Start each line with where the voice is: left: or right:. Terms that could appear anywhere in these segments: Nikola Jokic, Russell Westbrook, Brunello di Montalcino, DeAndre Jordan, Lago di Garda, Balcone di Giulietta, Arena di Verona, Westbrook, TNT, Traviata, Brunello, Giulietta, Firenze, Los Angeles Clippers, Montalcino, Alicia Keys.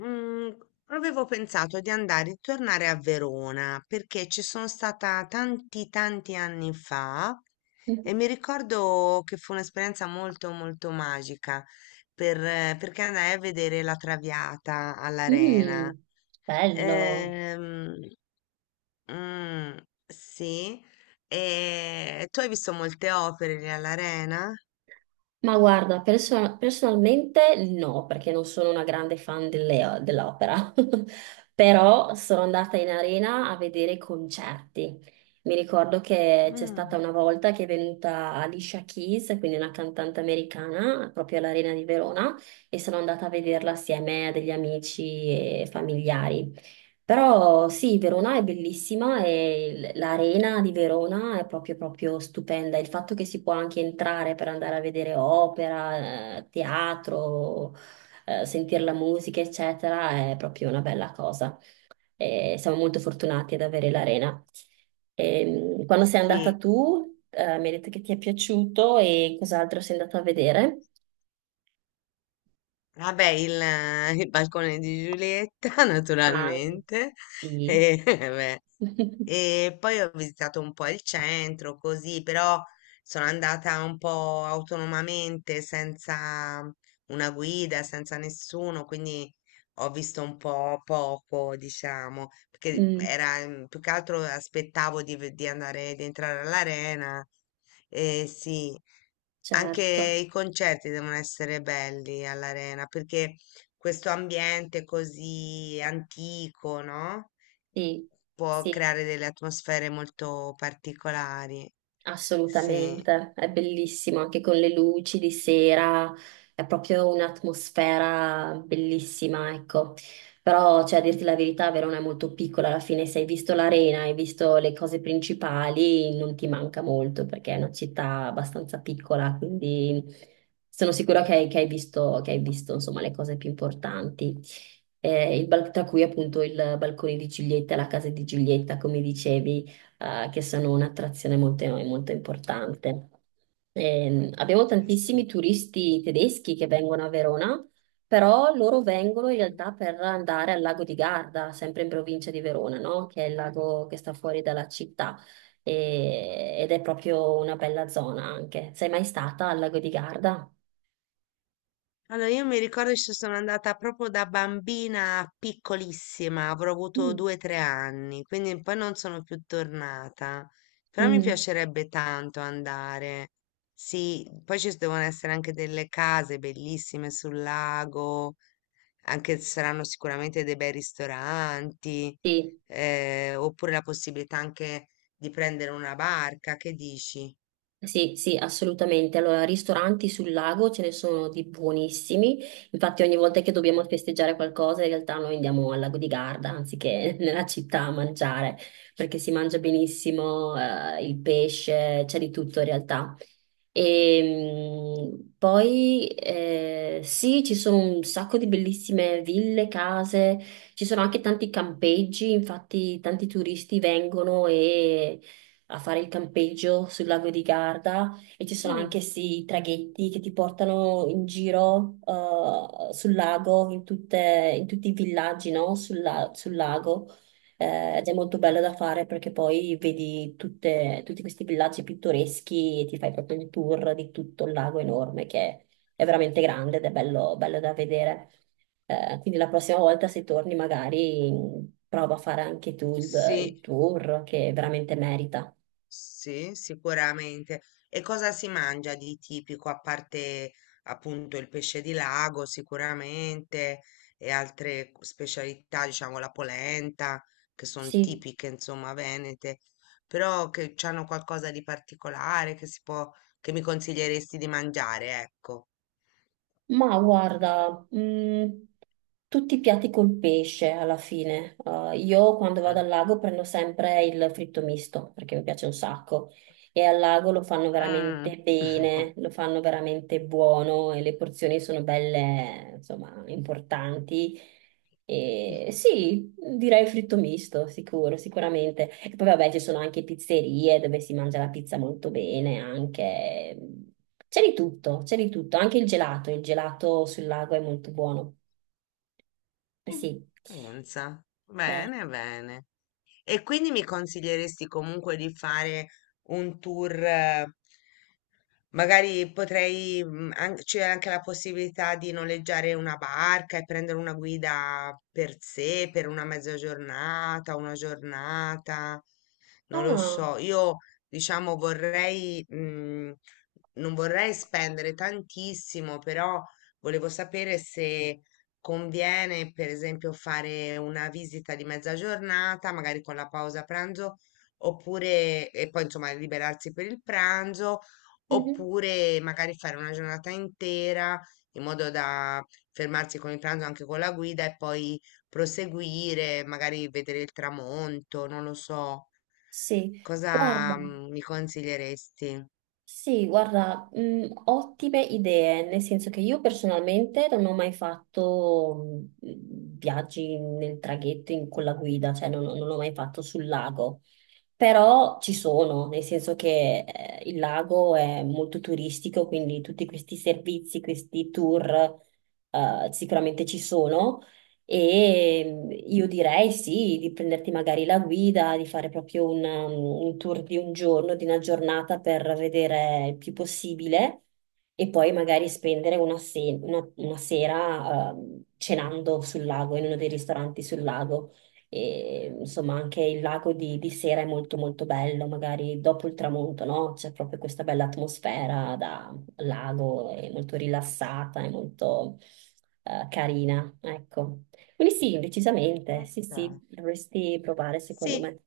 left: Mm, avevo pensato di andare e tornare a Verona perché ci sono stata tanti tanti anni fa e mi ricordo che fu un'esperienza molto molto magica perché andai a vedere la Traviata all'Arena.
right: Mm, bello.
left: Ehm, mm, sì, e tu hai visto molte opere lì all'Arena?
right: Ma guarda, personalmente no, perché non sono una grande fan dell'opera, però sono andata in arena a vedere i concerti. Mi ricordo che c'è stata
left: Mm,
right: una volta che è venuta Alicia Keys, quindi una cantante americana, proprio all'Arena di Verona, e sono andata a vederla assieme a degli amici e familiari. Però sì, Verona è bellissima e l'arena di Verona è proprio, proprio stupenda. Il fatto che si può anche entrare per andare a vedere opera, teatro, sentire la musica, eccetera, è proprio una bella cosa. E siamo molto fortunati ad avere l'arena. Quando sei andata
left: sì.
right: tu, mi hai detto che ti è piaciuto e cos'altro sei andata a vedere?
left: Vabbè, il balcone di Giulietta,
right: Ah,
left: naturalmente.
right: sì.
left: E, vabbè. E poi ho visitato un po' il centro, così, però sono andata un po' autonomamente, senza una guida, senza nessuno, quindi ho visto un po' poco, diciamo, perché
right: Mm,
left: era più che altro aspettavo di andare, di entrare all'arena. E sì. Anche
right: certo,
left: i concerti devono essere belli all'arena perché questo ambiente così antico, no?
right: sì,
left: Può
right: sì.
left: creare delle atmosfere molto particolari. Sì.
right: Assolutamente, è bellissimo anche con le luci di sera, è proprio un'atmosfera bellissima, ecco. Però, cioè, a dirti la verità, Verona è molto piccola, alla fine se hai visto l'arena, hai visto le cose principali, non ti manca molto perché è una città abbastanza piccola, quindi sono sicura che hai, che hai visto, insomma, le cose più importanti. Il tra cui appunto
left: Mm.
right: il Balcone di Giulietta, la casa di Giulietta, come dicevi che sono un'attrazione molto, molto importante. Abbiamo
left: Eh,
right: tantissimi
left: sì.
right: turisti tedeschi che vengono a Verona, però loro vengono in realtà per andare al lago di Garda, sempre in provincia di Verona, no? Che è il lago che sta fuori dalla città. Ed è proprio una bella zona anche. Sei mai stata al lago di Garda?
left: Allora, io mi ricordo che ci sono andata proprio da bambina piccolissima, avrò avuto
right: Mm.
left: due o tre anni, quindi poi non sono più tornata. Però mi
right: Mm,
left: piacerebbe tanto andare. Sì, poi ci devono essere anche delle case bellissime sul lago, anche ci saranno sicuramente dei bei ristoranti,
right: sì.
left: oppure la possibilità anche di prendere una barca, che dici?
right: Sì, sì, assolutamente. Allora, ristoranti sul lago ce ne sono di buonissimi. Infatti, ogni volta che dobbiamo festeggiare qualcosa, in realtà noi andiamo al lago di Garda anziché nella città a mangiare, perché si mangia benissimo, il pesce, c'è di tutto in realtà. E poi sì, ci sono un sacco di bellissime ville, case, ci sono anche tanti campeggi, infatti tanti turisti vengono e a fare il campeggio sul lago di Garda e ci sono anche
left: Mm.
right: questi traghetti che ti portano in giro sul lago, in tutti i villaggi, no? Sul lago. Ed è molto bello da fare perché poi vedi tutti questi villaggi pittoreschi e ti fai proprio il tour di tutto il lago enorme che è veramente grande ed è bello, bello da vedere. Quindi la prossima volta se torni magari mm, prova a fare anche tu
left: Sì.
right: il tour che veramente merita.
left: Sì, sicuramente. E cosa si mangia di tipico, a parte appunto il pesce di lago, sicuramente, e altre specialità, diciamo la polenta, che sono
right: Sì,
left: tipiche, insomma, venete, però che hanno qualcosa di particolare che si che mi consiglieresti di mangiare, ecco.
right: ma guarda, tutti i piatti col pesce alla fine. Io quando vado
left: Mm.
right: al lago prendo sempre il fritto misto perché mi piace un sacco e al lago lo fanno
left: Mm.
right: veramente bene, lo fanno veramente buono e le porzioni sono belle, insomma, importanti. E sì, direi fritto misto, sicuro, sicuramente. E poi vabbè, ci sono anche pizzerie dove si mangia la pizza molto bene, anche. C'è di tutto, anche il gelato sul lago è molto buono. Eh, sì.
left: Pensa.
right: Eh,
left: Bene, bene. E quindi mi consiglieresti comunque di fare un tour, magari potrei, c'è anche la possibilità di noleggiare una barca e prendere una guida per sé, per una mezza giornata, una giornata, non lo
right: ah,
left: so. Io, diciamo, non vorrei spendere tantissimo, però volevo sapere se conviene, per esempio, fare una visita di mezza giornata, magari con la pausa pranzo, oppure, e poi, insomma, liberarsi per il pranzo,
right: mhm.
left: oppure magari fare una giornata intera in modo da fermarsi con il pranzo anche con la guida e poi proseguire, magari vedere il tramonto, non lo so.
right: Sì, guarda.
left: Mi consiglieresti?
right: Sì, guarda, ottime idee, nel senso che io personalmente non ho mai fatto viaggi nel traghetto con la guida, cioè non l'ho mai fatto sul lago. Però ci sono, nel senso che il lago è molto turistico, quindi tutti questi servizi, questi tour sicuramente ci sono. E mm, io direi sì, di prenderti magari la guida, di fare proprio un, un tour di un giorno, di una giornata per vedere il più possibile e poi magari spendere una, una sera cenando sul lago, in uno dei ristoranti sul lago. E, insomma, anche il lago di sera è molto molto bello, magari dopo il tramonto, no? C'è proprio questa bella atmosfera da lago, è molto rilassata, è molto carina, ecco. Quindi sì, decisamente, sì,
left: Ok.
right: sì, dovresti provare secondo
left: Sì.
right: me.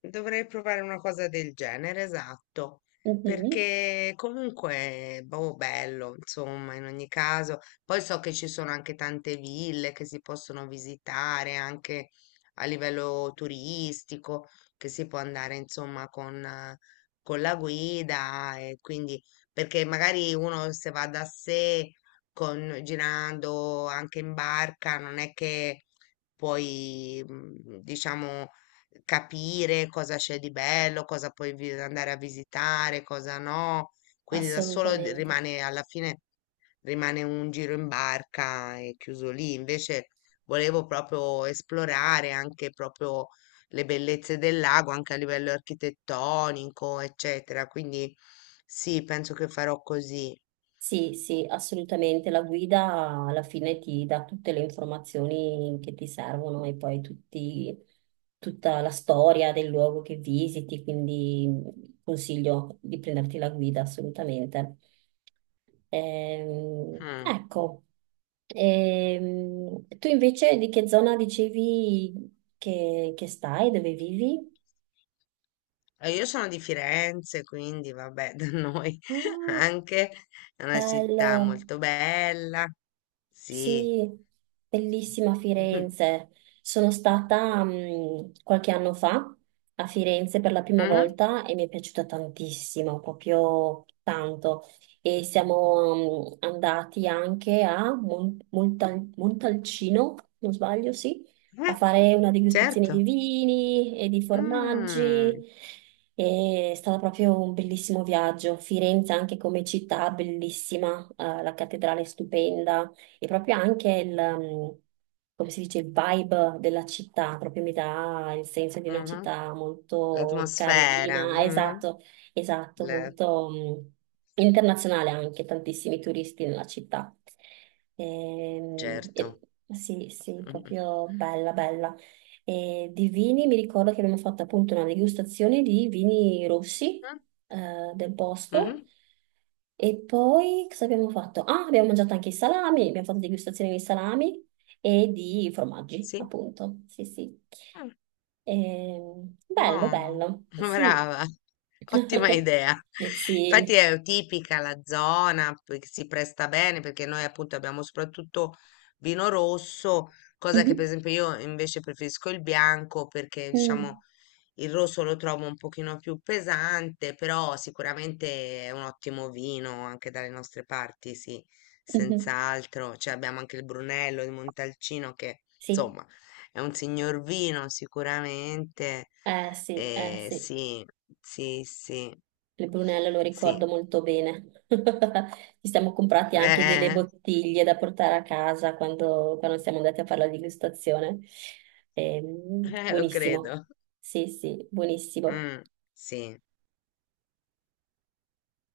left: Dovrei provare una cosa del genere, esatto,
right: Mhm,
left: perché comunque, boh, bello, insomma, in ogni caso. Poi so che ci sono anche tante ville che si possono visitare anche a livello turistico, che si può andare, insomma, con la guida e quindi, perché magari uno se va da sé, con, girando anche in barca, non è che diciamo capire cosa c'è di bello, cosa puoi andare a visitare, cosa no. Quindi da solo
right: assolutamente.
left: rimane alla fine rimane un giro in barca e chiuso lì. Invece volevo proprio esplorare anche proprio le bellezze del lago, anche a livello architettonico, eccetera. Quindi sì, penso che farò così.
right: Sì, sì, assolutamente. La guida alla fine ti dà tutte le informazioni che ti servono e poi tutta la storia del luogo che visiti, quindi consiglio di prenderti la guida assolutamente.
left: Mm.
right: Ecco. Tu invece di che zona dicevi che stai, dove vivi?
left: Io sono di Firenze, quindi vabbè, da noi
right: Ah,
left: anche è una
right: bello.
left: città molto bella. Sì.
right: Sì, bellissima
left: Mhm.
right: Firenze. Sono stata mm, qualche anno fa a Firenze per la prima
left: Mhm.
right: volta e mi è piaciuta tantissimo, proprio tanto. E siamo mm, andati anche a Montalcino, non sbaglio, sì, a
left: Eh,
right: fare una degustazione di
left: certo.
right: vini e di formaggi.
left: Mm.
right: È stato proprio un bellissimo viaggio. Firenze anche come città, bellissima, la cattedrale è stupenda e proprio anche come si dice, il vibe della città, proprio mi dà il senso di una
left: Mhm.
right: città molto
left: L'atmosfera.
right: carina,
left: Mhm.
right: esatto, esatto,
left: Le-
right: molto internazionale anche, tantissimi turisti nella città. Ehm, e-
left: certo.
right: sì, sì,
left: Mhm.
right: proprio bella, bella. E di vini mi ricordo che abbiamo fatto appunto una degustazione di vini rossi del posto.
left: Mhm.
right: E poi cosa abbiamo fatto? Ah, abbiamo mangiato anche i salami, abbiamo fatto degustazione di salami e di formaggi,
left: Sì.
right: appunto. Sì, sì. Bello,
left: Buono,
right: bello. Sì.
left: brava, ottima idea. Infatti
right: Sì.
left: è tipica la zona, poi che si presta bene perché noi appunto abbiamo soprattutto vino rosso, cosa che per
right: Mhm.
left: esempio io invece preferisco il bianco perché
right: Mm.
left: diciamo il rosso lo trovo un pochino più pesante, però sicuramente è un ottimo vino anche dalle nostre parti, sì,
right: Mhm.
left: senz'altro. Cioè abbiamo anche il Brunello di Montalcino che,
right: Sì,
left: insomma, è un signor vino sicuramente.
right: eh sì, eh sì.
left: Sì, sì, sì,
right: Le Brunello lo
left: sì,
right: ricordo molto bene. Ci siamo comprati anche delle
left: eh,
right: bottiglie da portare a casa quando siamo andati a fare la degustazione.
left: lo
right: Buonissimo.
left: credo.
right: Sì, sì, buonissimo.
left: Mm, sì.